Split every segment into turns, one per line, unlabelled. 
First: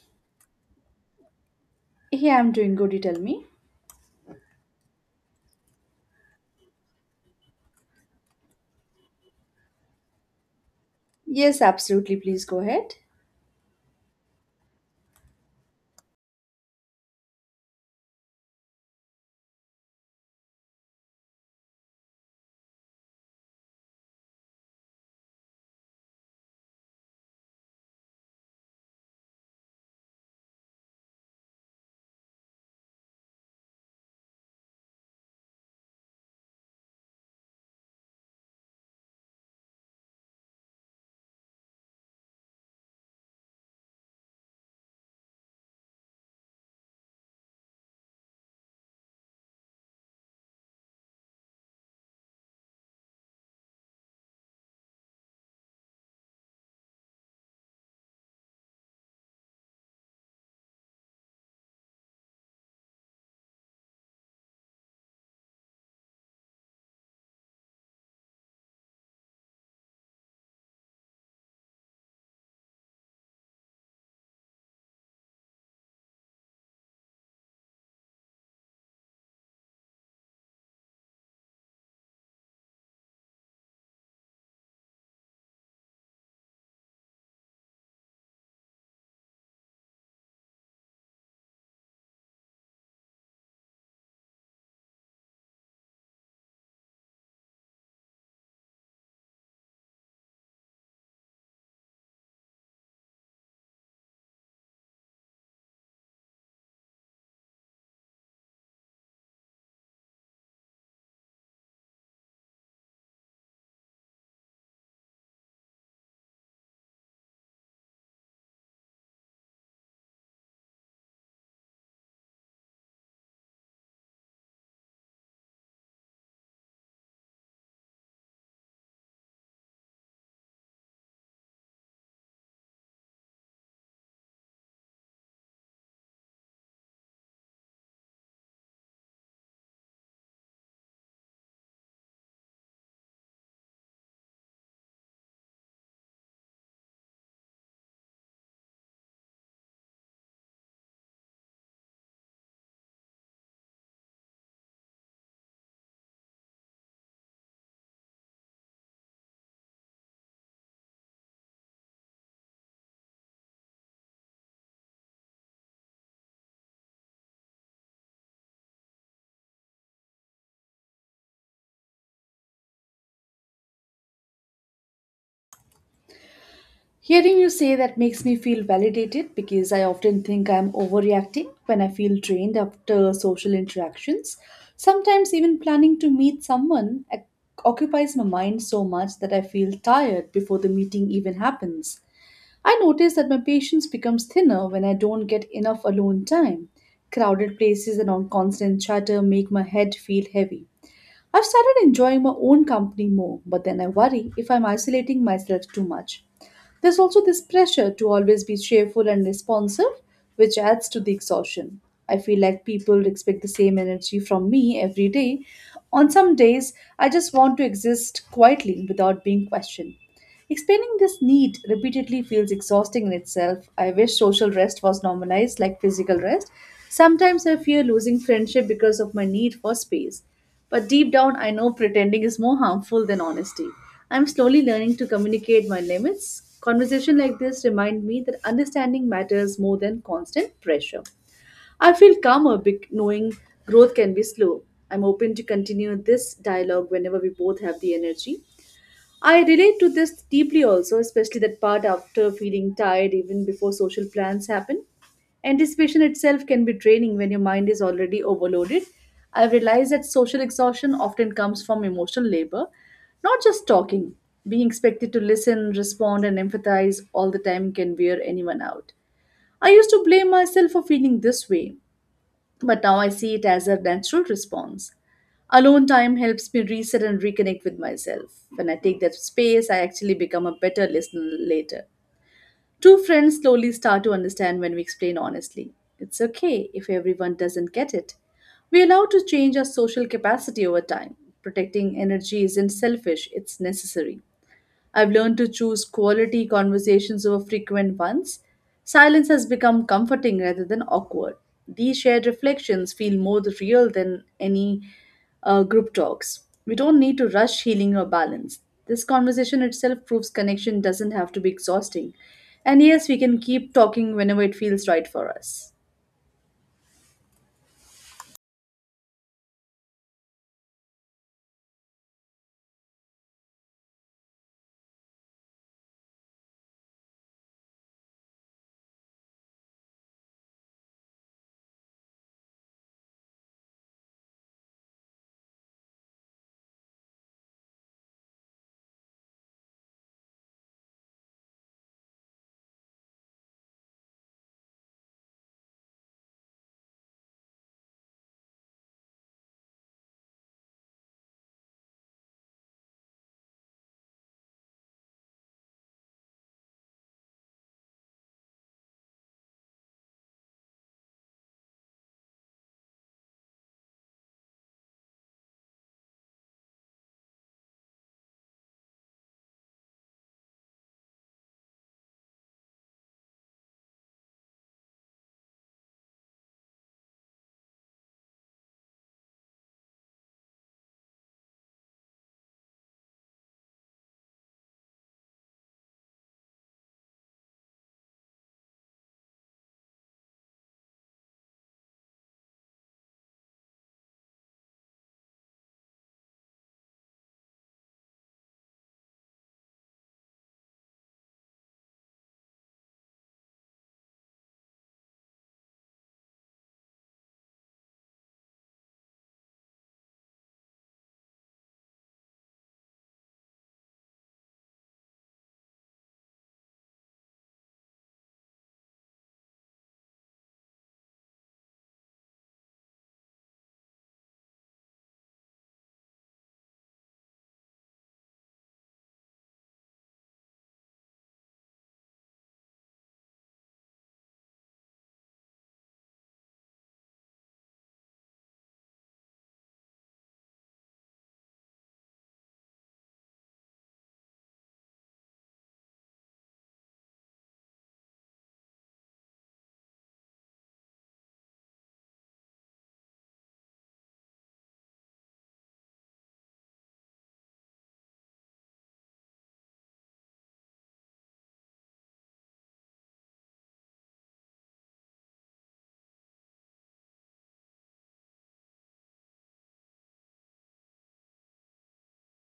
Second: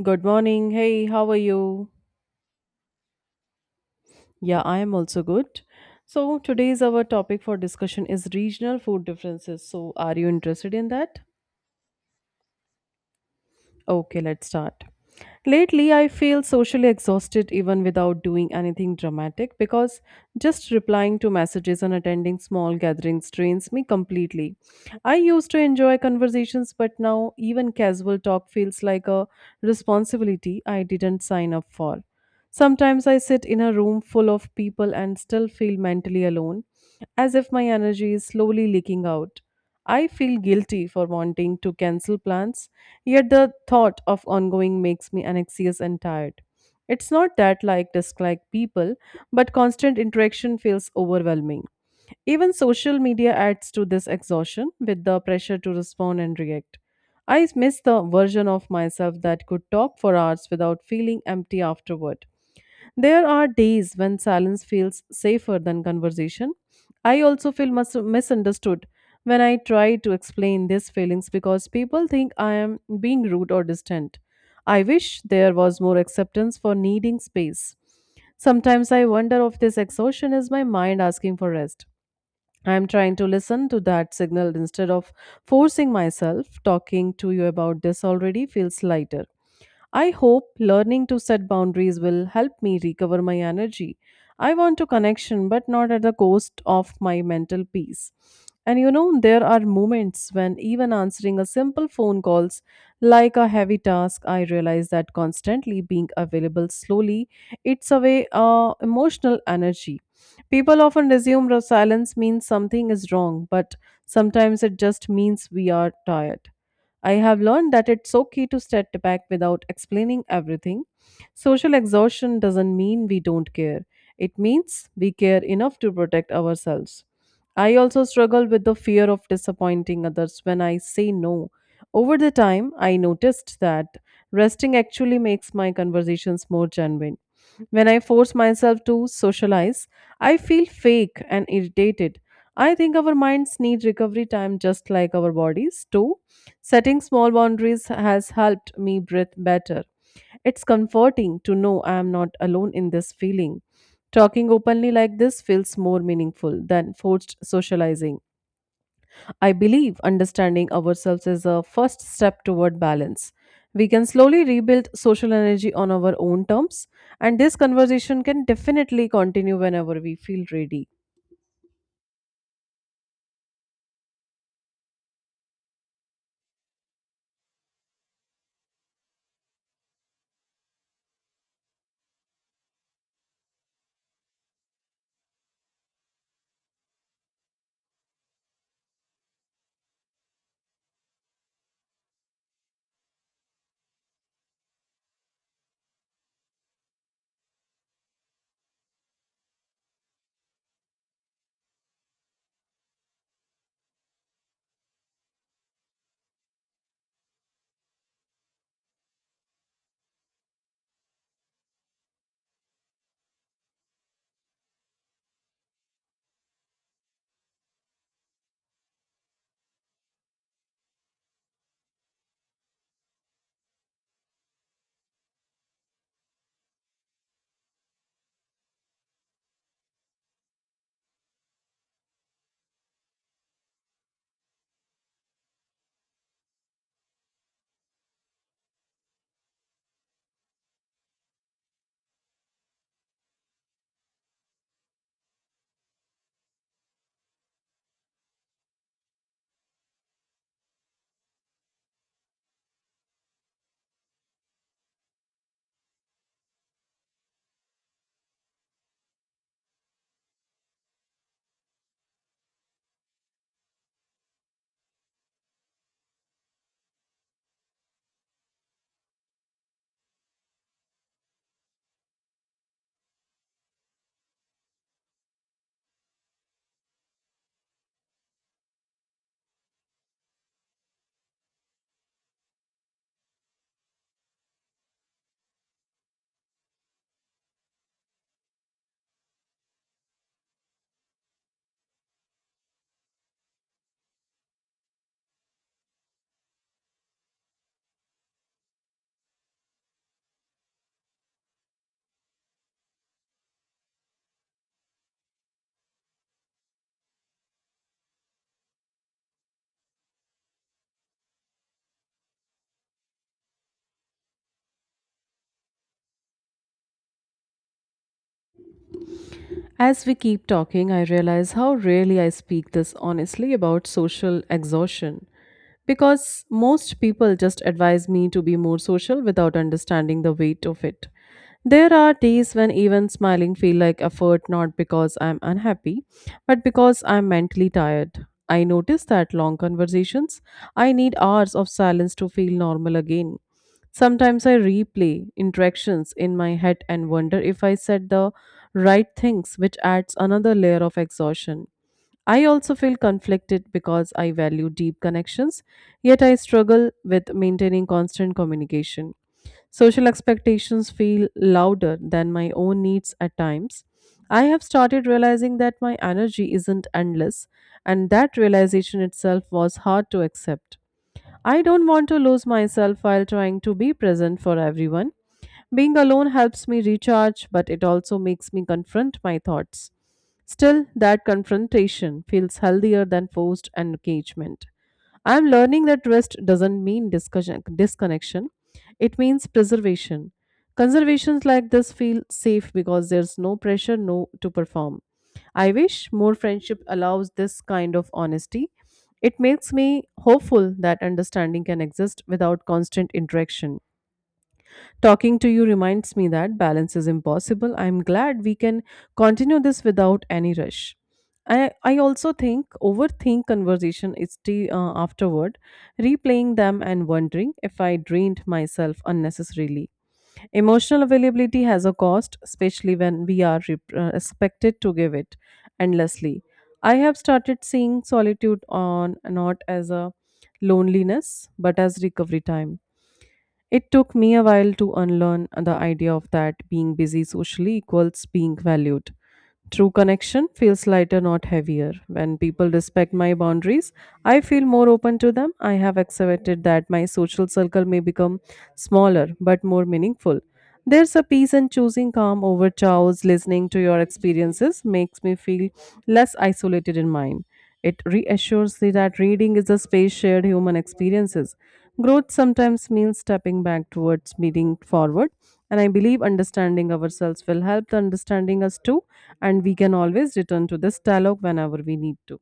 Good morning. Hey, how are you?
Hey, I'm doing good, you tell me?
Yeah, I am also good. So, today's our topic for discussion is regional food differences. So, are you interested in that?
Yes, absolutely. Please go ahead.
Okay, let's start. Lately, I feel socially exhausted even without doing anything dramatic because just replying to messages and attending small gatherings drains me completely. I used to enjoy conversations, but now even casual talk feels like a responsibility I didn't sign up for. Sometimes I sit in a room full of people and still feel mentally alone, as if my energy is slowly leaking out. I feel guilty for wanting to cancel plans. Yet the thought of ongoing makes me anxious and tired. It's not that like dislike people, but constant interaction feels overwhelming. Even social media adds to this exhaustion with the pressure to respond and react. I miss the version of myself that could talk for hours without feeling empty afterward. There are days when silence feels safer than conversation. I also feel misunderstood when I try to explain these feelings because people think I am being rude or distant. I wish there was more acceptance for needing space. Sometimes I wonder if this exhaustion is my mind asking for rest. I am trying to listen to that signal instead of forcing myself. Talking to you about this already feels lighter. I hope learning to set boundaries will help me recover my energy. I want to connection, but not at the cost of my mental peace. And you know, there are moments when even answering a simple phone calls like a heavy task, I realize that constantly being available slowly, it's away way emotional energy. People often assume that silence means something is wrong, but sometimes it just means we are tired. I have learned that it's so key to step back without explaining everything. Social exhaustion doesn't mean we don't care, it means we care enough to protect ourselves. I also struggle with the fear of disappointing others when I say no. Over the time, I noticed that resting actually makes my conversations more genuine. When I force myself to socialize, I feel fake and irritated. I think our minds need recovery time just like our bodies do. Setting small boundaries has helped me breathe better. It's comforting to know I am not alone in this feeling. Talking openly like this feels more meaningful than forced socializing. I believe understanding ourselves is a first step toward balance. We can slowly rebuild social energy on our own terms, and this conversation can definitely continue whenever we feel ready.
Hearing you say that makes me feel validated because I often think I'm overreacting when I feel drained after social interactions. Sometimes, even planning to meet occupies my mind so much that I feel tired before the meeting even happens. I notice that my patience becomes thinner when I don't get enough alone time. Crowded places and on constant chatter make my head feel heavy. I've started enjoying my own company more, but then I worry if I'm isolating myself too much. There's also this pressure to always be cheerful and responsive, which adds to the exhaustion. I feel like people expect the same energy from me every day. On some days, I just want to exist quietly without being questioned. Explaining this need repeatedly feels exhausting in itself. I wish social rest was normalized like physical rest. Sometimes I fear losing friendship because of my need for space. But deep down, I know pretending is more harmful than honesty. I'm slowly learning to communicate my limits. Conversation like this remind me that understanding matters more than constant pressure. I feel calmer knowing growth can be slow. I'm open to continue this dialogue whenever we both have the energy. I relate to this deeply also, especially that part after feeling tired even before social plans happen. Anticipation itself can be draining when your mind is already overloaded. I've realized that social exhaustion often comes from emotional labor, not just talking. Being expected to listen, respond, and empathize all the time can wear anyone out. I used to blame myself for feeling this way, but now I see it as a natural response. Alone time helps me reset and reconnect with myself. When I take that space, I actually become a better listener later. Two friends slowly start to understand when we explain honestly. It's okay if everyone doesn't get it. We allow to change our social capacity over time. Protecting energy isn't selfish, it's necessary. I've learned to choose quality conversations over frequent ones. Silence has become comforting rather than awkward. These shared reflections feel more real than any group talks. We don't need to rush healing or balance. This conversation itself proves connection doesn't have to be exhausting. And yes, we can keep talking whenever it feels right for us.
As we keep talking, I realize how rarely I speak this honestly about social exhaustion. Because most people just advise me to be more social without understanding the weight of it. There are days when even smiling feel like effort not because I'm unhappy, but because I'm mentally tired. I notice that long conversations, I need hours of silence to feel normal again. Sometimes I replay interactions in my head and wonder if I said the right things, which adds another layer of exhaustion. I also feel conflicted because I value deep connections, yet I struggle with maintaining constant communication. Social expectations feel louder than my own needs at times. I have started realizing that my energy isn't endless, and that realization itself was hard to accept. I don't want to lose myself while trying to be present for everyone. Being alone helps me recharge, but it also makes me confront my thoughts. Still, that confrontation feels healthier than forced engagement. I am learning that rest doesn't mean discussion, disconnection, it means preservation. Conservations like this feel safe because there's no pressure no to perform. I wish more friendship allows this kind of honesty, it makes me hopeful that understanding can exist without constant interaction. Talking to you reminds me that balance is impossible. I'm glad we can continue this without any rush. I also think overthink conversation is tea afterward, replaying them and wondering if I drained myself unnecessarily. Emotional availability has a cost, especially when we are expected to give it endlessly. I have started seeing solitude on not as a loneliness but as recovery time, it took me a while to unlearn the idea of that being busy socially equals being valued. True connection feels lighter, not heavier. When people respect my boundaries, I feel more open to them. I have accepted that my social circle may become smaller but more meaningful. There's a peace in choosing calm over chaos. Listening to your experiences makes me feel less isolated in mine. It reassures me that reading is a space shared human experiences. Growth sometimes means stepping back towards moving forward, and I believe understanding ourselves will help the understanding us too, and we can always return to this dialogue whenever we need to.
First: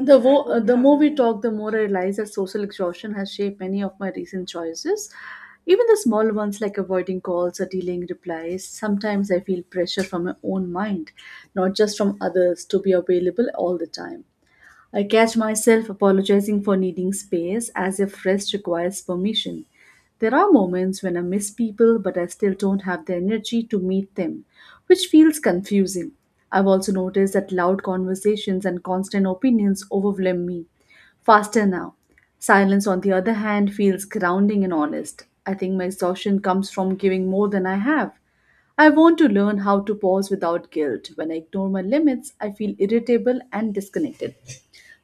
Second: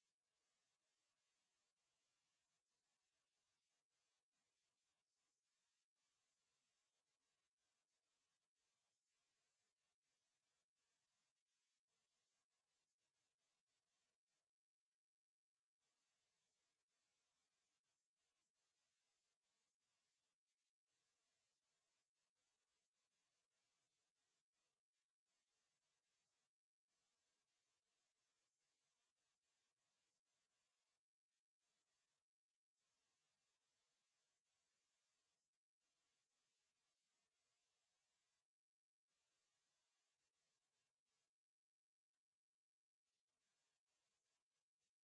The more we talk, the more I realize that social exhaustion has shaped many of my recent choices. Even the small ones like avoiding calls or delaying replies, sometimes I feel pressure from my own mind, not just from others, to be available all the time. I catch myself apologizing for needing space as if rest requires permission. There are moments when I miss people, but I still don't have the energy to meet them, which feels confusing. I've also noticed that loud conversations and constant opinions overwhelm me faster now. Silence, on the other hand, feels grounding and honest. I think my exhaustion comes from giving more than I have. I want to learn how to pause without guilt. When I ignore my limits, I feel irritable and disconnected.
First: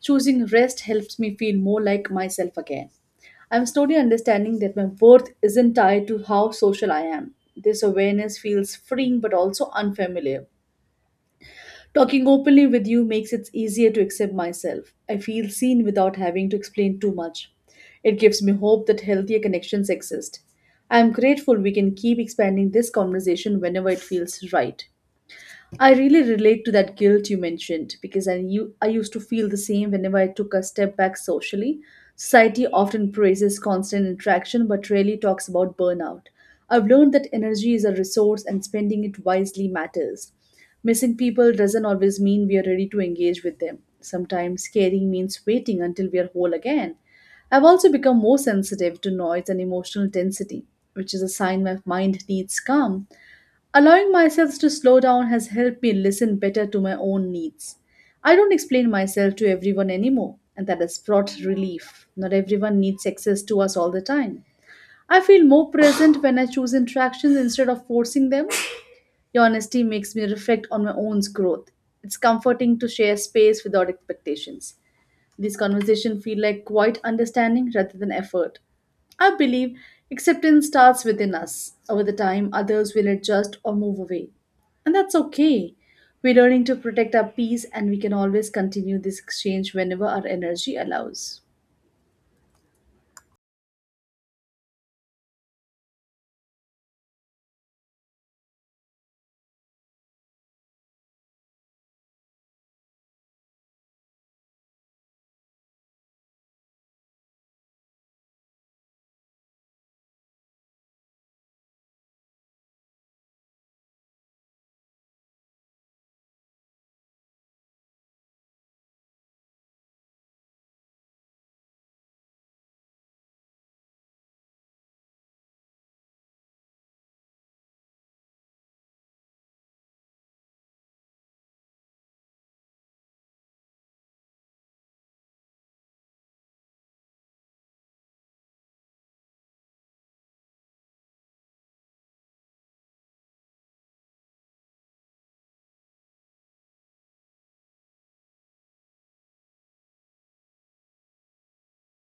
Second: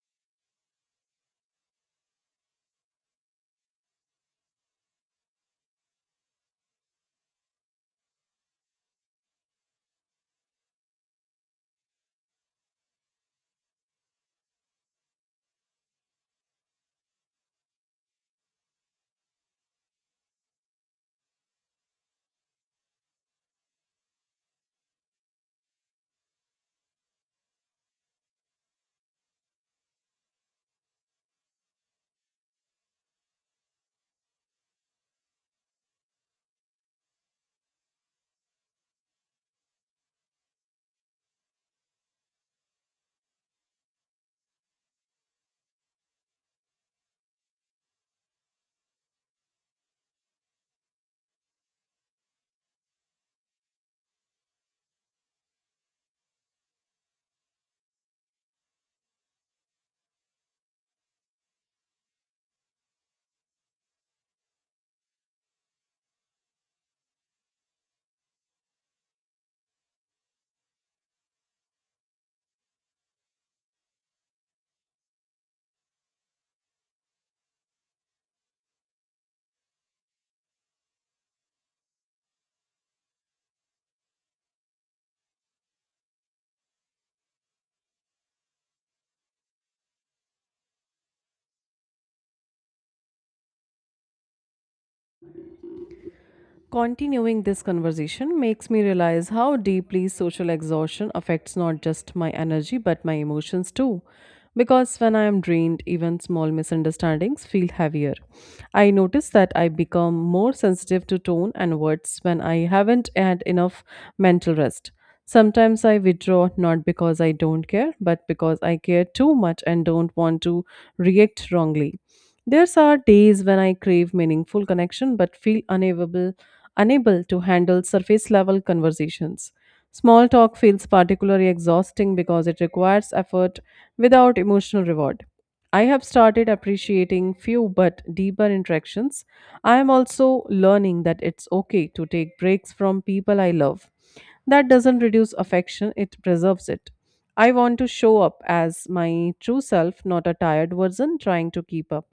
Choosing rest helps me feel more like myself again. I'm slowly understanding that my worth isn't tied to how social I am. This awareness feels freeing but also unfamiliar. Talking openly with you makes it easier to accept myself. I feel seen without having to explain too much. It gives me hope that healthier connections exist. I am grateful we can keep expanding this conversation whenever it feels right. I really relate to that guilt you mentioned because I used to feel the same whenever I took a step back socially. Society often praises constant interaction but rarely talks about burnout. I've learned that energy is a resource and spending it wisely matters. Missing people doesn't always mean we are ready to engage with them. Sometimes caring means waiting until we are whole again. I've also become more sensitive to noise and emotional density, which is a sign my mind needs calm. Allowing myself to slow down has helped me listen better to my own needs. I don't explain myself to everyone anymore, and that has brought relief. Not everyone needs access to us all the time. I feel more present when I choose interactions instead of forcing them. Your honesty makes me reflect on my own growth. It's comforting to share space without expectations. These conversations feel like quite understanding rather than effort. I believe acceptance starts within us. Over the time, others will adjust or move away. And that's okay. We're learning to protect our peace, and we can always continue this exchange whenever our energy allows.
Continuing this conversation makes me realize how deeply social exhaustion affects not just my energy but my emotions too. Because when I am drained, even small misunderstandings feel heavier. I notice that I become more sensitive to tone and words when I haven't had enough mental rest. Sometimes I withdraw not because I don't care, but because I care too much and don't want to react wrongly. There are days when I crave meaningful connection but feel unable to handle surface level conversations. Small talk feels particularly exhausting because it requires effort without emotional reward. I have started appreciating few but deeper interactions. I am also learning that it's okay to take breaks from people I love. That doesn't reduce affection, it preserves it. I want to show up as my true self, not a tired version trying to keep up.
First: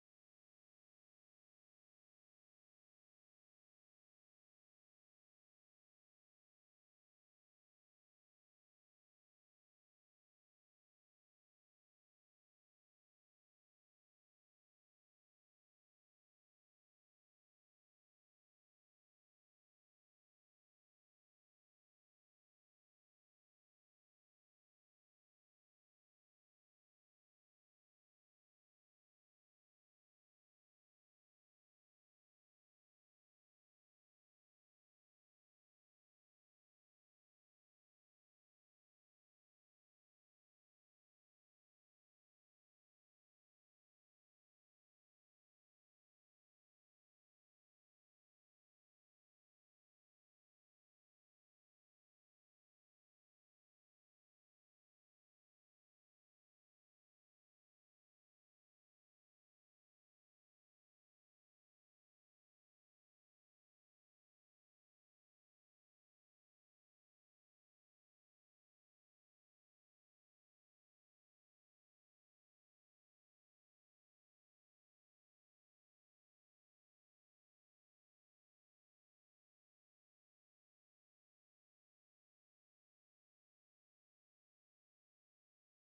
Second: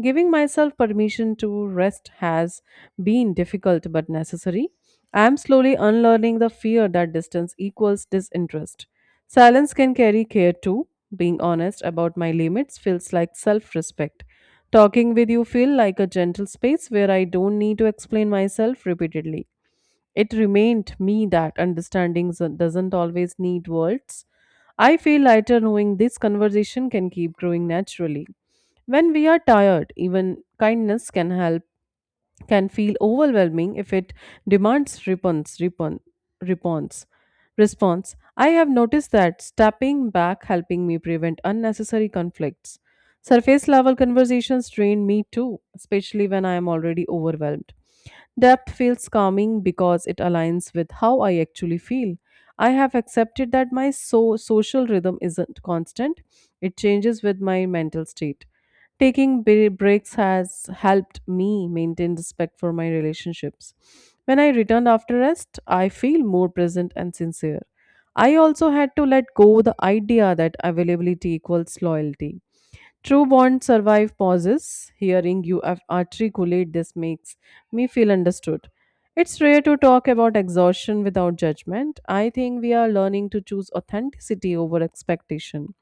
Giving myself permission to rest has been difficult but necessary. I am slowly unlearning the fear that distance equals disinterest. Silence can carry care too. Being honest about my limits feels like self respect. Talking with you feels like a gentle space where I don't need to explain myself repeatedly. It remained me that understanding doesn't always need words. I feel lighter knowing this conversation can keep growing naturally. When we are tired, even kindness can help, can feel overwhelming if it demands response. I have noticed that stepping back helping me prevent unnecessary conflicts. Surface level conversations drain me too, especially when I am already overwhelmed. Depth feels calming because it aligns with how I actually feel. I have accepted that my social rhythm isn't constant, it changes with my mental state. Taking breaks has helped me maintain respect for my relationships. When I returned after rest, I feel more present and sincere. I also had to let go the idea that availability equals loyalty. True bonds survive pauses. Hearing you articulate this makes me feel understood. It's rare to talk about exhaustion without judgment. I think we are learning to choose authenticity over expectation.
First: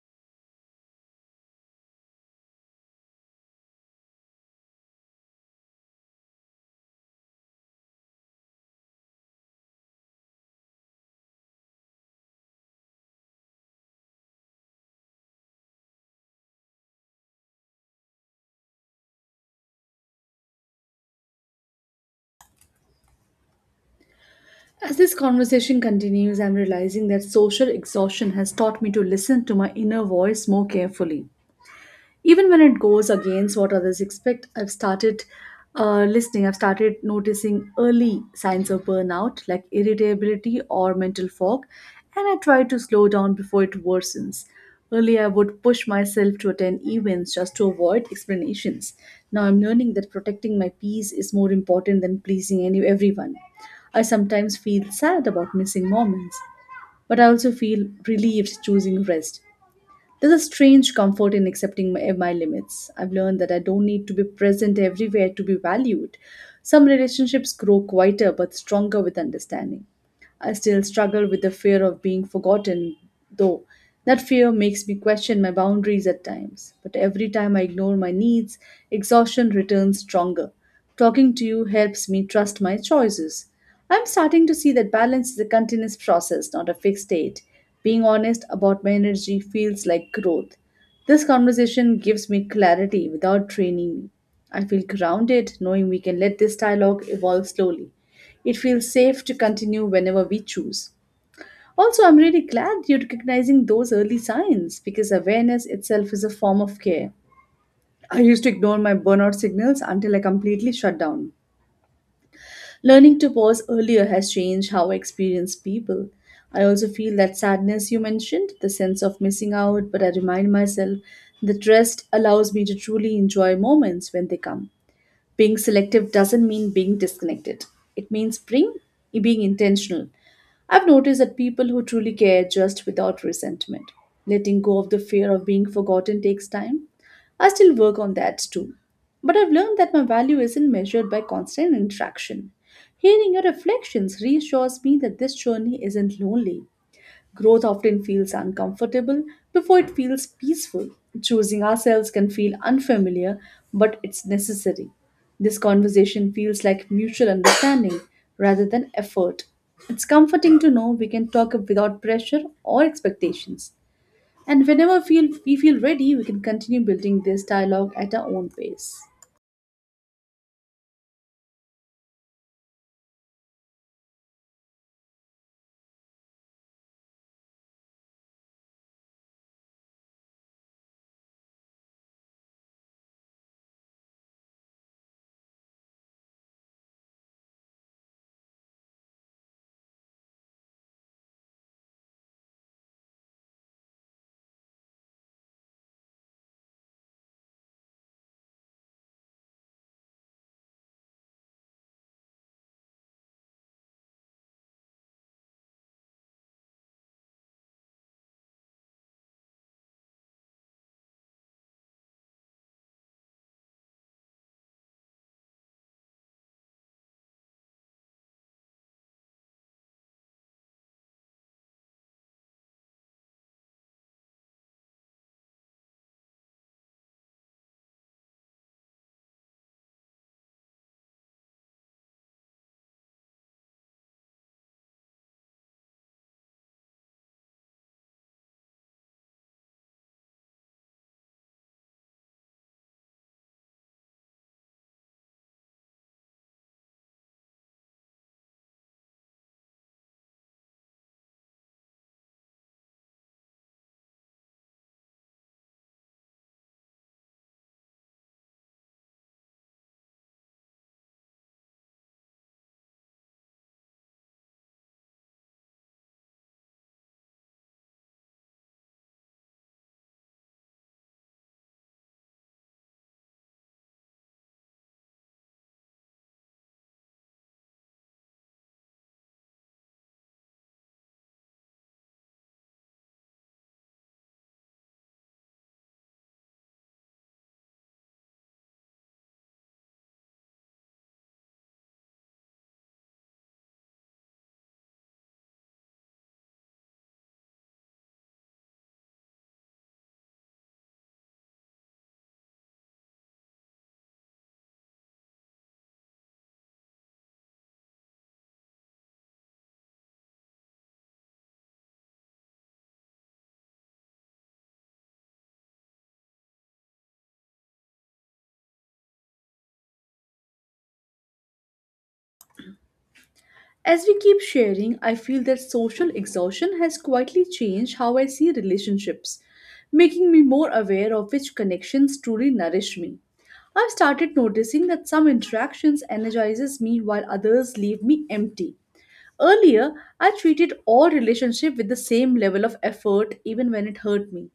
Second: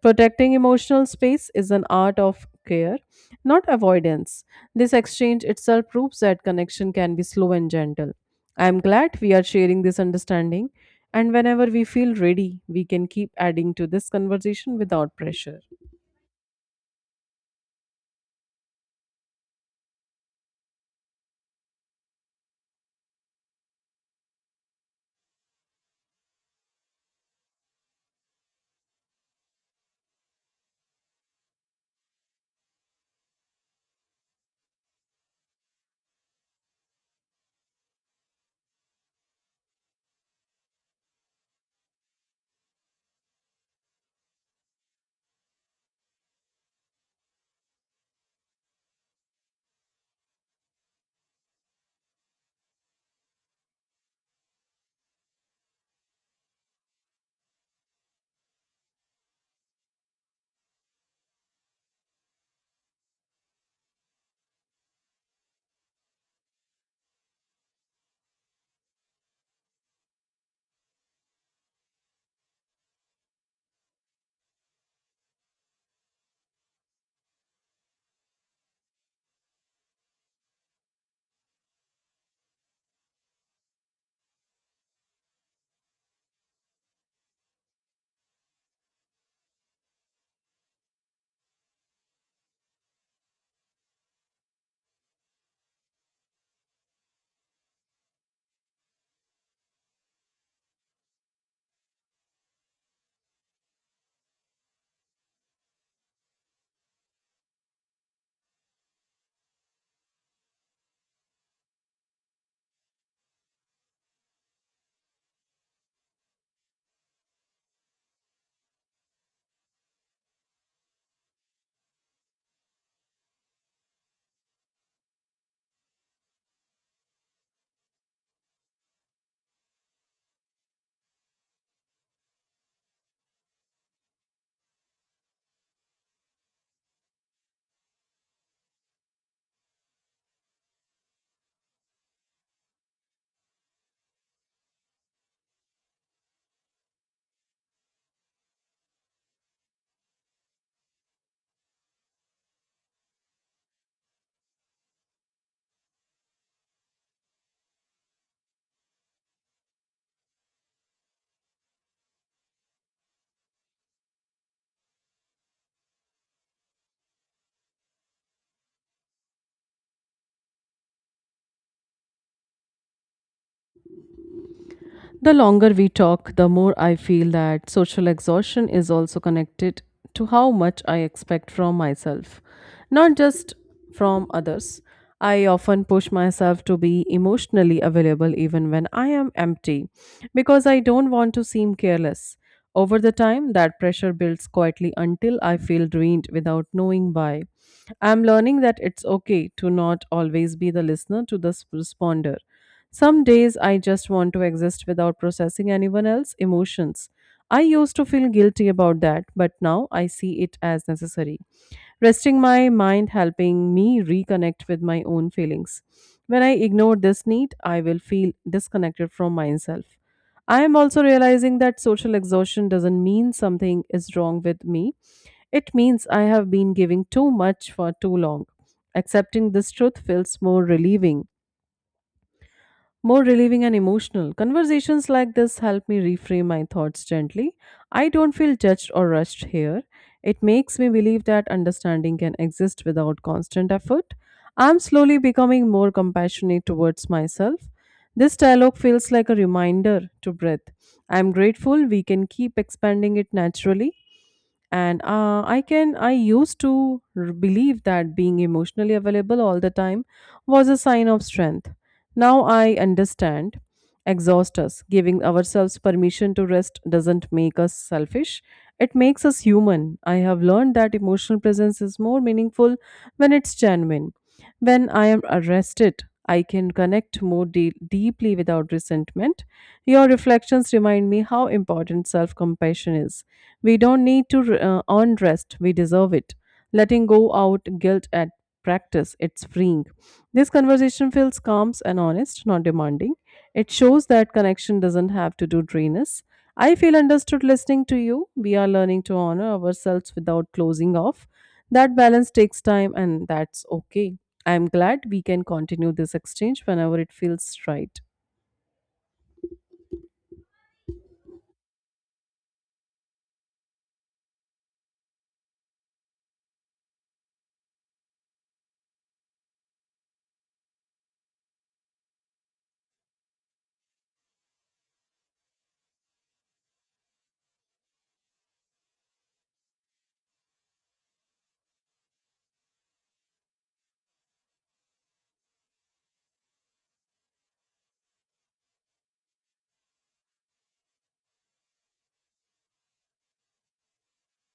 Protecting emotional space is an art of care, not avoidance. This exchange itself proves that connection can be slow and gentle. I am glad we are sharing this understanding, and whenever we feel ready, we can keep adding to this conversation without pressure.
As this conversation continues, I'm realizing that social exhaustion has taught me to listen to my inner voice more carefully. Even when it goes against what others expect, I've started noticing early signs of burnout like irritability or mental fog, and I try to slow down before it worsens. Earlier I would push myself to attend events just to avoid explanations. Now I'm learning that protecting my peace is more important than pleasing any everyone. I sometimes feel sad about missing moments, but I also feel relieved choosing rest. There's a strange comfort in accepting my limits. I've learned that I don't need to be present everywhere to be valued. Some relationships grow quieter but stronger with understanding. I still struggle with the fear of being forgotten, though. That fear makes me question my boundaries at times. But every time I ignore my needs, exhaustion returns stronger. Talking to you helps me trust my choices. I'm starting to see that balance is a continuous process, not a fixed state. Being honest about my energy feels like growth. This conversation gives me clarity without training me. I feel grounded knowing we can let this dialogue evolve slowly. It feels safe to continue whenever we choose. Also, I'm really glad you're recognizing those early signs because awareness itself is a form of care. I used to ignore my burnout signals until I completely shut down. Learning to pause earlier has changed how I experience people. I also feel that sadness you mentioned, the sense of missing out, but I remind myself that rest allows me to truly enjoy moments when they come. Being selective doesn't mean being disconnected. It means being intentional. I've noticed that people who truly care just without resentment. Letting go of the fear of being forgotten takes time. I still work on that too. But I've learned that my value isn't measured by constant interaction. Hearing your reflections reassures me that this journey isn't lonely. Growth often feels uncomfortable before it feels peaceful. Choosing ourselves can feel unfamiliar, but it's necessary. This conversation feels like mutual understanding rather than effort. It's comforting to know we can talk without pressure or expectations. And whenever we feel ready, we can continue building this dialogue at our own pace.
The longer we talk, the more I feel that social exhaustion is also connected to how much I expect from myself, not just from others. I often push myself to be emotionally available even when I am empty because I don't want to seem careless. Over the time, that pressure builds quietly until I feel drained without knowing why. I'm learning that it's okay to not always be the listener to the responder. Some days I just want to exist without processing anyone else's emotions. I used to feel guilty about that, but now I see it as necessary. Resting my mind helping me reconnect with my own feelings. When I ignore this need, I will feel disconnected from myself. I am also realizing that social exhaustion doesn't mean something is wrong with me. It means I have been giving too much for too long. Accepting this truth feels more relieving. More relieving and emotional. Conversations like this help me reframe my thoughts gently. I don't feel judged or rushed here. It makes me believe that understanding can exist without constant effort. I'm slowly becoming more compassionate towards myself. This dialogue feels like a reminder to breathe. I'm grateful we can keep expanding it naturally, and I can I used to believe that being emotionally available all the time was a sign of strength. Now I understand exhaust us, giving ourselves permission to rest doesn't make us selfish, it makes us human. I have learned that emotional presence is more meaningful when it's genuine. When I am arrested, I can connect more deeply without resentment. Your reflections remind me how important self compassion is. We don't need to earn rest, we deserve it. Letting go out guilt at practice, it's freeing. This conversation feels calm and honest, not demanding. It shows that connection doesn't have to do drain us. I feel understood listening to you. We are learning to honor ourselves without closing off. That balance takes time, and that's okay. I'm glad we can continue this exchange whenever it feels right.
As we keep sharing, I feel that social exhaustion has quietly changed how I see relationships, making me more aware of which connections truly nourish me. I've started noticing that some interactions energizes me while others leave me empty. Earlier, I treated all relationship with the same level of effort even when it hurt me.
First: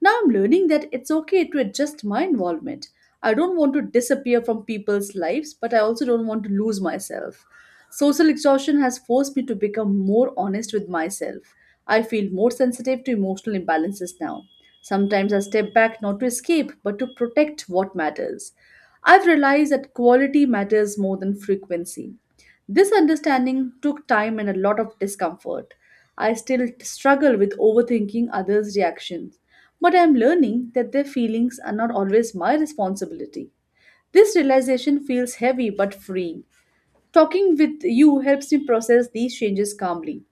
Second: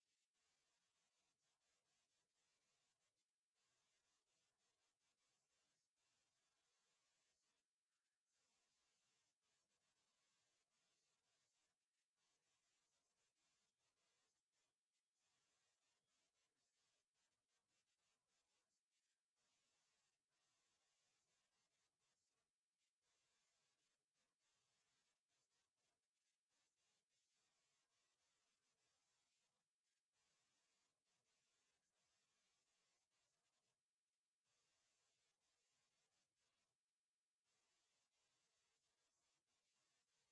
Now I'm learning that it's okay to adjust my involvement. I don't want to disappear from people's lives, but I also don't want to lose myself. Social exhaustion has forced me to become more honest with myself. I feel more sensitive to emotional imbalances now. Sometimes I step back not to escape, but to protect what matters. I've realized that quality matters more than frequency. This understanding took time and a lot of discomfort. I still struggle with overthinking others' reactions, but I am learning that their feelings are not always my responsibility. This realization feels heavy but freeing. Talking with you helps me process these changes calmly.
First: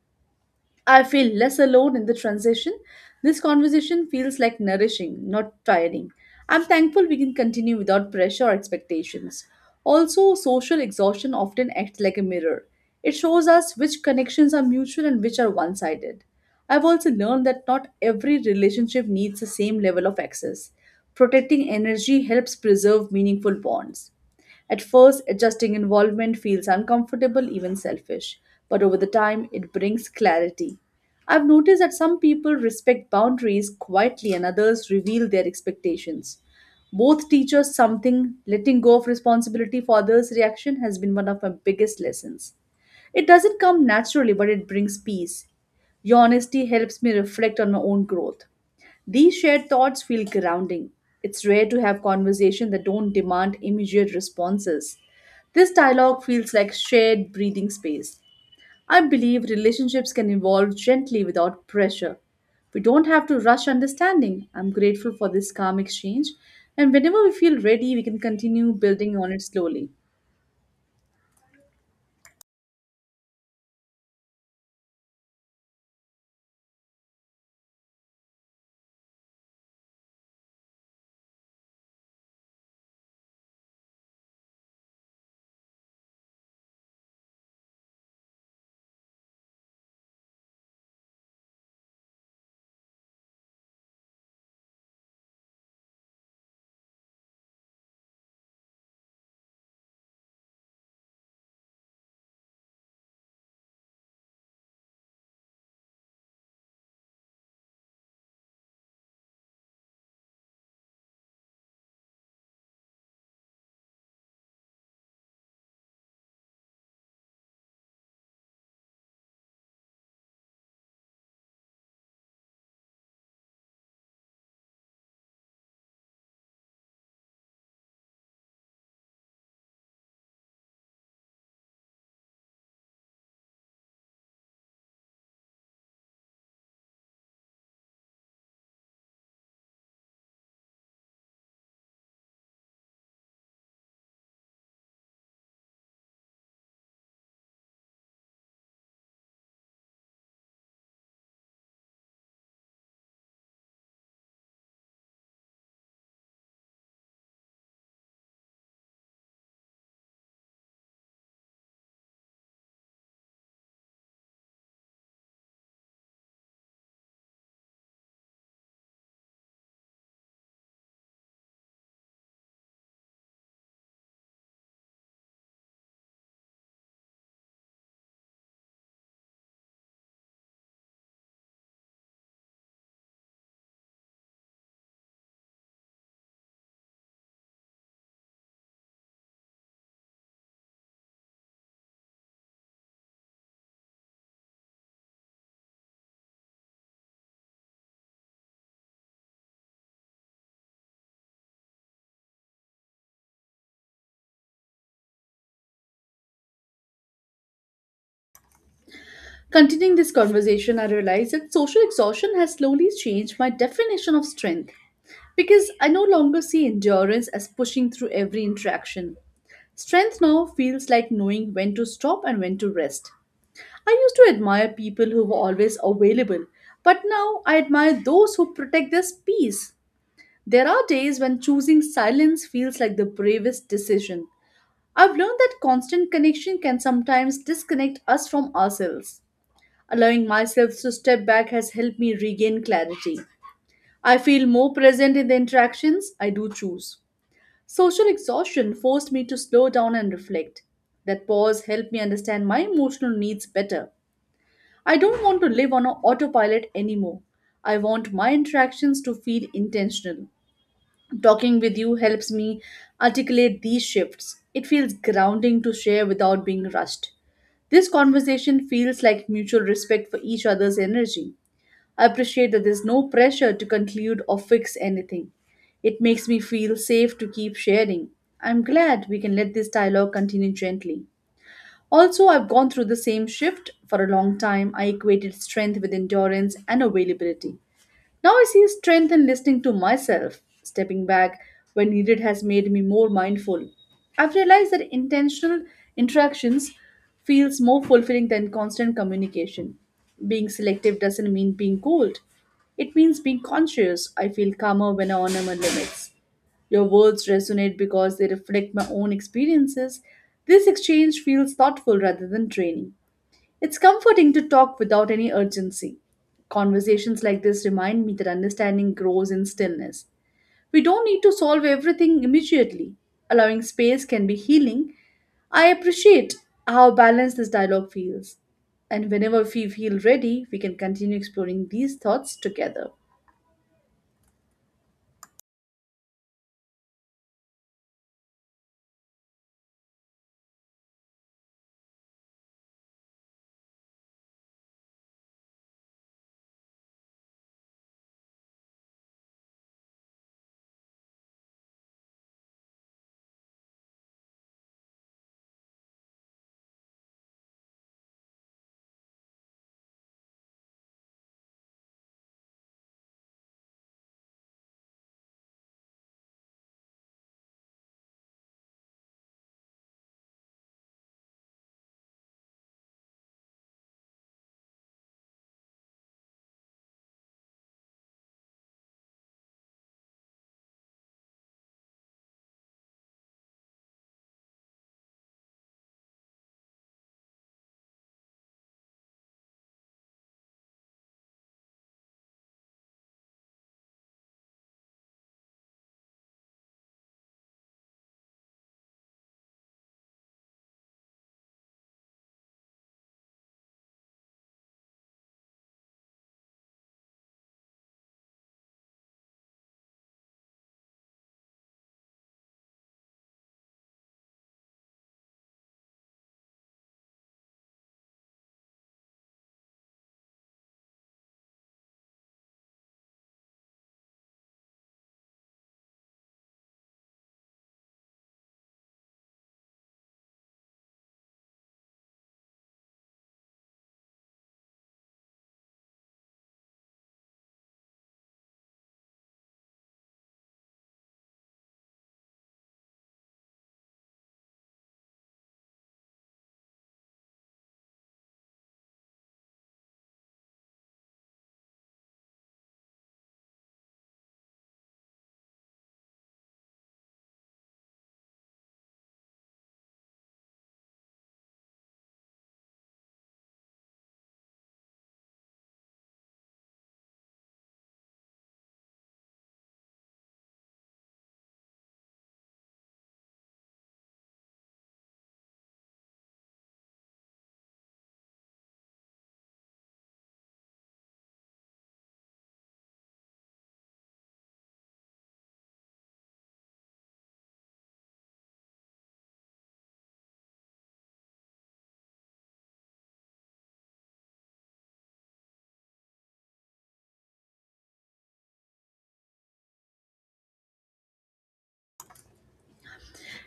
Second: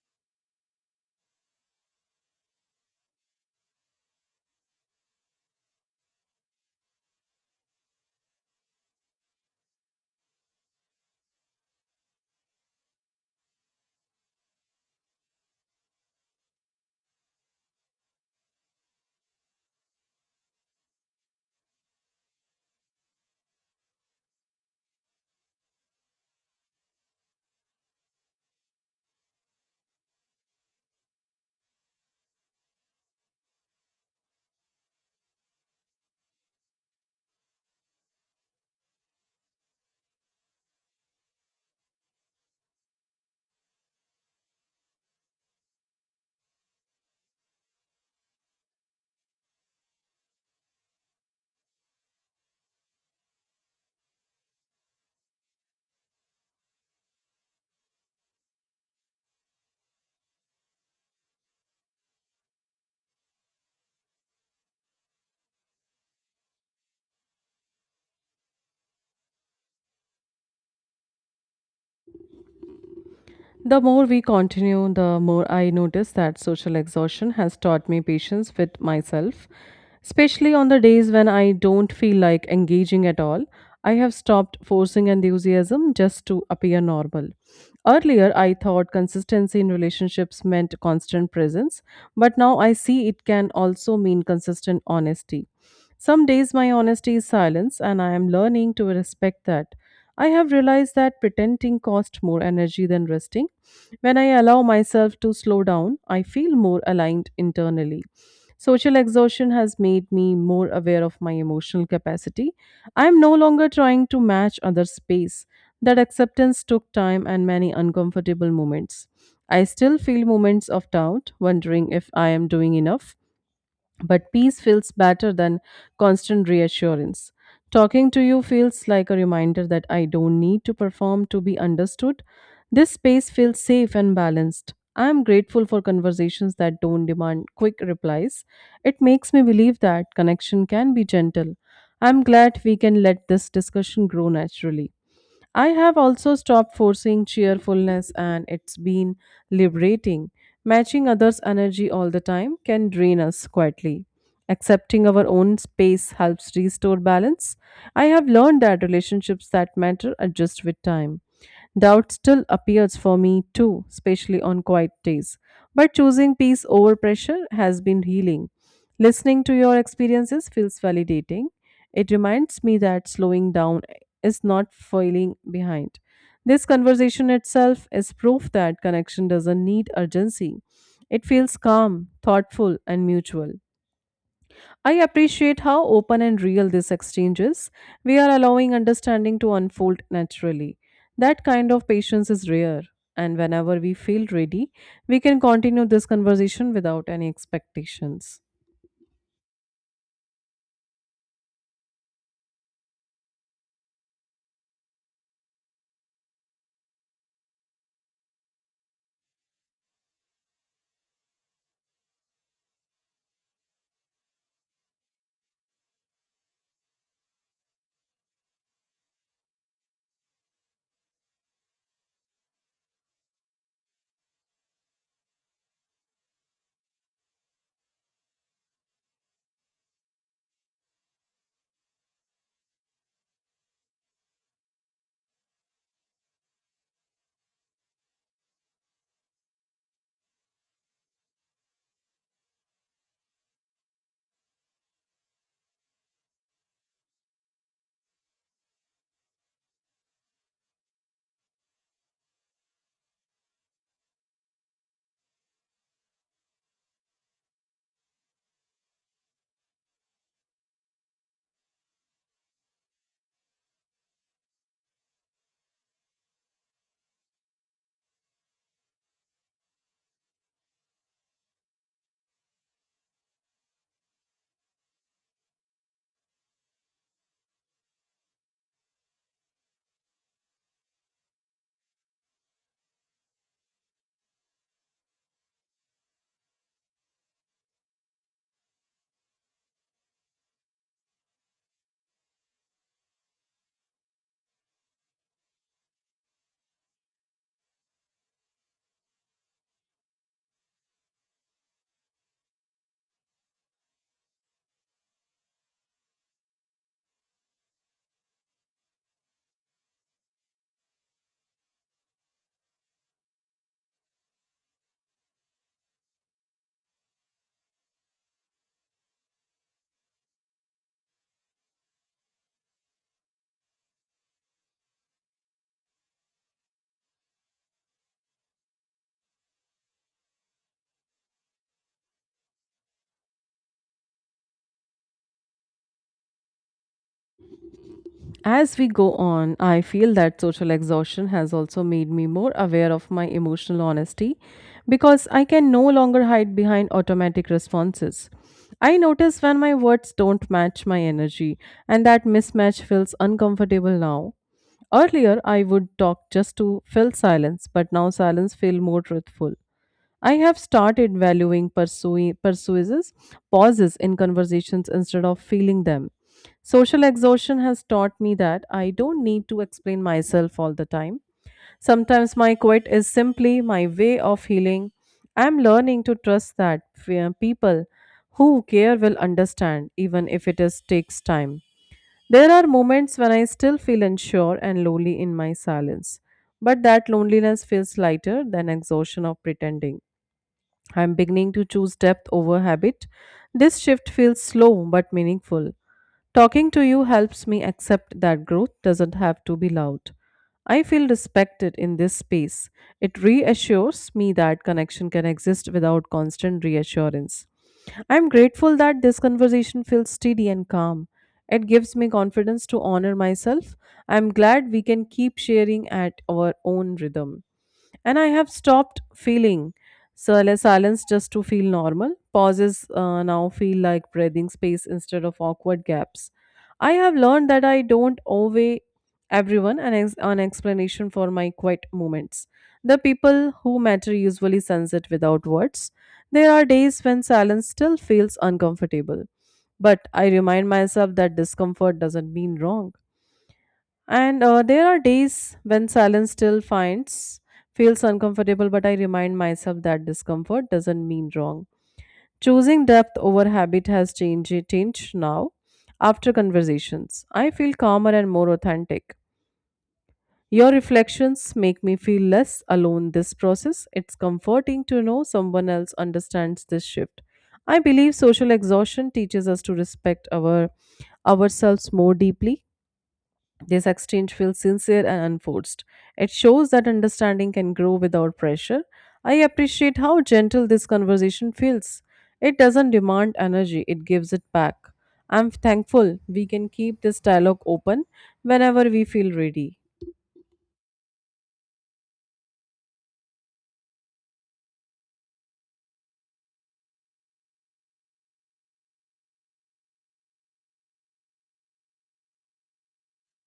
I feel less alone in the transition. This conversation feels like nourishing, not tiring. I'm thankful we can continue without pressure or expectations. Also, social exhaustion often acts like a mirror. It shows us which connections are mutual and which are one sided. I've also learned that not every relationship needs the same level of access. Protecting energy helps preserve meaningful bonds. At first, adjusting involvement feels uncomfortable, even selfish, but over the time, it brings clarity. I've noticed that some people respect boundaries quietly and others reveal their expectations. Both teach us something. Letting go of responsibility for others' reaction has been one of my biggest lessons. It doesn't come naturally, but it brings peace. Your honesty helps me reflect on my own growth. These shared thoughts feel grounding. It's rare to have conversations that don't demand immediate responses. This dialogue feels like shared breathing space. I believe relationships can evolve gently without pressure. We don't have to rush understanding. I'm grateful for this calm exchange, and whenever we feel ready, we can continue building on it slowly.
The more we continue, the more I notice that social exhaustion has taught me patience with myself. Especially on the days when I don't feel like engaging at all, I have stopped forcing enthusiasm just to appear normal. Earlier, I thought consistency in relationships meant constant presence, but now I see it can also mean consistent honesty. Some days my honesty is silence, and I am learning to respect that. I have realized that pretending costs more energy than resting. When I allow myself to slow down, I feel more aligned internally. Social exhaustion has made me more aware of my emotional capacity. I am no longer trying to match other space. That acceptance took time and many uncomfortable moments. I still feel moments of doubt, wondering if I am doing enough, but peace feels better than constant reassurance. Talking to you feels like a reminder that I don't need to perform to be understood. This space feels safe and balanced. I am grateful for conversations that don't demand quick replies. It makes me believe that connection can be gentle. I'm glad we can let this discussion grow naturally. I have also stopped forcing cheerfulness, and it's been liberating. Matching others' energy all the time can drain us quietly. Accepting our own space helps restore balance. I have learned that relationships that matter adjust with time. Doubt still appears for me too, especially on quiet days. But choosing peace over pressure has been healing. Listening to your experiences feels validating. It reminds me that slowing down is not falling behind. This conversation itself is proof that connection doesn't need urgency. It feels calm, thoughtful, and mutual. I appreciate how open and real this exchange is. We are allowing understanding to unfold naturally. That kind of patience is rare, and whenever we feel ready, we can continue this conversation without any expectations.
Continuing this conversation, I realized that social exhaustion has slowly changed my definition of strength. Because I no longer see endurance as pushing through every interaction. Strength now feels like knowing when to stop and when to rest. I used to admire people who were always available, but now I admire those who protect their peace. There are days when choosing silence feels like the bravest decision. I've learned that constant connection can sometimes disconnect us from ourselves. Allowing myself to step back has helped me regain clarity. I feel more present in the interactions I do choose. Social exhaustion forced me to slow down and reflect. That pause helped me understand my emotional needs better. I don't want to live on autopilot anymore. I want my interactions to feel intentional. Talking with you helps me articulate these shifts. It feels grounding to share without being rushed. This conversation feels like mutual respect for each other's energy. I appreciate that there's no pressure to conclude or fix anything. It makes me feel safe to keep sharing. I'm glad we can let this dialogue continue gently. Also, I've gone through the same shift for a long time. I equated strength with endurance and availability. Now I see strength in listening to myself. Stepping back when needed has made me more mindful. I've realized that intentional interactions feels more fulfilling than constant communication. Being selective doesn't mean being cold. It means being conscious. I feel calmer when I honor my limits. Your words resonate because they reflect my own experiences. This exchange feels thoughtful rather than draining. It's comforting to talk without any urgency. Conversations like this remind me that understanding grows in stillness. We don't need to solve everything immediately. Allowing space can be healing. I appreciate how balanced this dialogue feels. And whenever we feel ready, we can continue exploring these thoughts together.
As we go on, I feel that social exhaustion has also made me more aware of my emotional honesty because I can no longer hide behind automatic responses. I notice when my words don't match my energy, and that mismatch feels uncomfortable now. Earlier, I would talk just to fill silence, but now silence feels more truthful. I have started valuing pauses in conversations instead of feeling them. Social exhaustion has taught me that I don't need to explain myself all the time. Sometimes my quit is simply my way of healing. I'm learning to trust that people who care will understand, even if takes time. There are moments when I still feel unsure and lonely in my silence, but that loneliness feels lighter than exhaustion of pretending. I'm beginning to choose depth over habit. This shift feels slow but meaningful. Talking to you helps me accept that growth doesn't have to be loud. I feel respected in this space. It reassures me that connection can exist without constant reassurance. I'm grateful that this conversation feels steady and calm. It gives me confidence to honor myself. I'm glad we can keep sharing at our own rhythm. And I have stopped feeling Sirless silence just to feel normal. Pauses now feel like breathing space instead of awkward gaps. I have learned that I don't owe everyone an explanation for my quiet moments. The people who matter usually sense it without words. There are days when silence still feels uncomfortable, but I remind myself that discomfort doesn't mean wrong. And there are days when silence still finds feels uncomfortable, but I remind myself that discomfort doesn't mean wrong. Choosing depth over habit has changed now. After conversations, I feel calmer and more authentic. Your reflections make me feel less alone this process. It's comforting to know someone else understands this shift. I believe social exhaustion teaches us to respect ourselves more deeply. This exchange feels sincere and unforced. It shows that understanding can grow without pressure. I appreciate how gentle this conversation feels. It doesn't demand energy, it gives it back. I'm thankful we can keep this dialogue open whenever we feel ready.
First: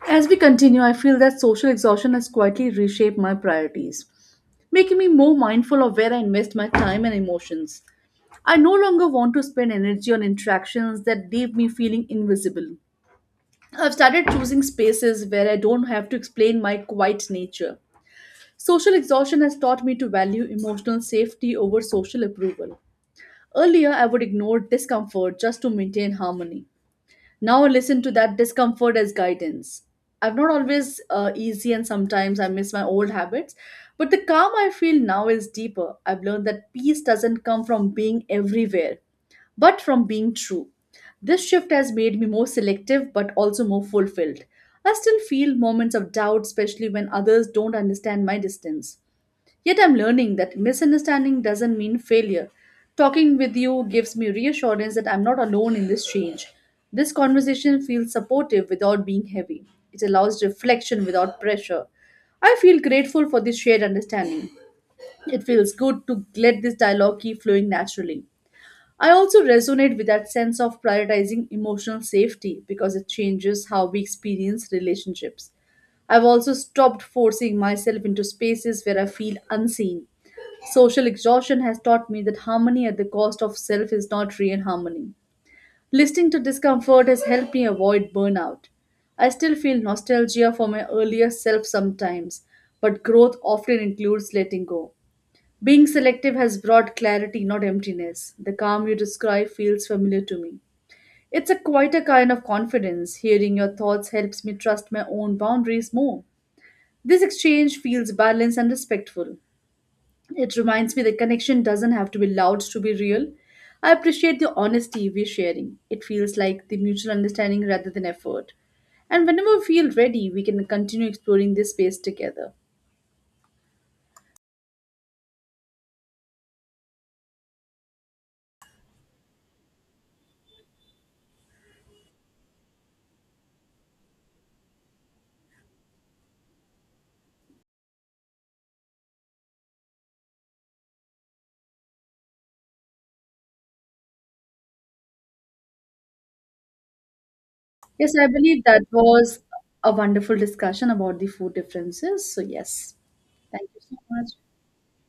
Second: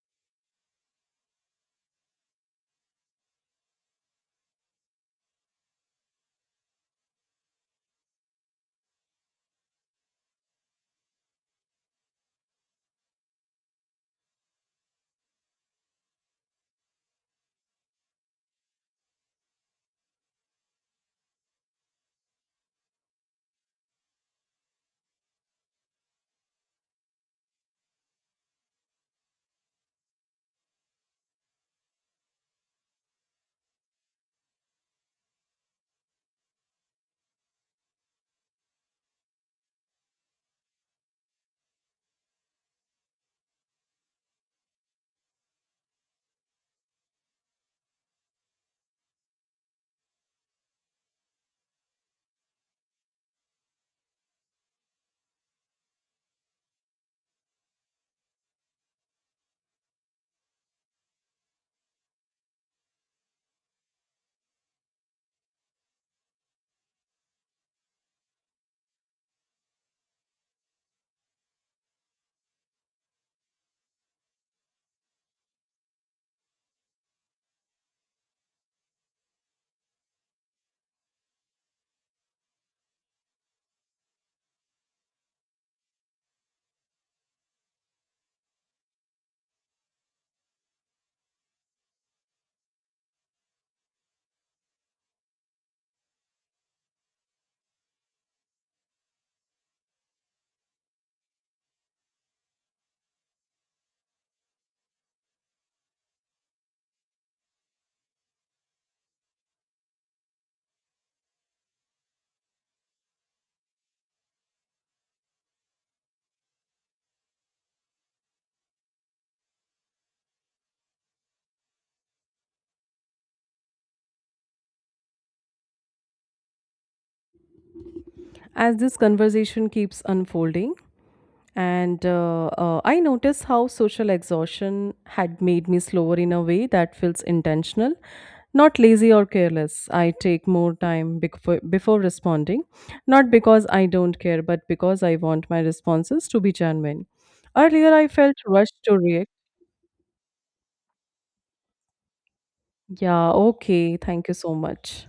As we continue, I feel that social exhaustion has quietly reshaped my priorities, making me more mindful of where I invest my time and emotions. I no longer want to spend energy on interactions that leave me feeling invisible. I've started choosing spaces where I don't have to explain my quiet nature. Social exhaustion has taught me to value emotional safety over social approval. Earlier, I would ignore discomfort just to maintain harmony. Now listen to that discomfort as guidance. I'm not always easy, and sometimes I miss my old habits. But the calm I feel now is deeper. I've learned that peace doesn't come from being everywhere, but from being true. This shift has made me more selective but also more fulfilled. I still feel moments of doubt, especially when others don't understand my distance. Yet I'm learning that misunderstanding doesn't mean failure. Talking with you gives me reassurance that I'm not alone in this change. This conversation feels supportive without being heavy. It allows reflection without pressure. I feel grateful for this shared understanding. It feels good to let this dialogue keep flowing naturally. I also resonate with that sense of prioritizing emotional safety because it changes how we experience relationships. I've also stopped forcing myself into spaces where I feel unseen. Social exhaustion has taught me that harmony at the cost of self is not real harmony. Listening to discomfort has helped me avoid burnout. I still feel nostalgia for my earlier self sometimes, but growth often includes letting go. Being selective has brought clarity, not emptiness. The calm you describe feels familiar to me. It's a quieter kind of confidence. Hearing your thoughts helps me trust my own boundaries more. This exchange feels balanced and respectful. It reminds me that connection doesn't have to be loud to be real. I appreciate the honesty we're sharing. It feels like the mutual understanding rather than effort. And whenever we feel ready, we can continue exploring this space together.
As this conversation keeps unfolding, And I noticed how social exhaustion had made me slower in a way that feels intentional, not lazy or careless. I take more time before responding, not because I don't care, but because I want my responses to be genuine. Earlier, I
Yes, I
felt
believe
rushed
that
to react.
was a wonderful discussion about the food differences. So, yes,
Yeah,
thank you so
okay, thank
much.
you so much.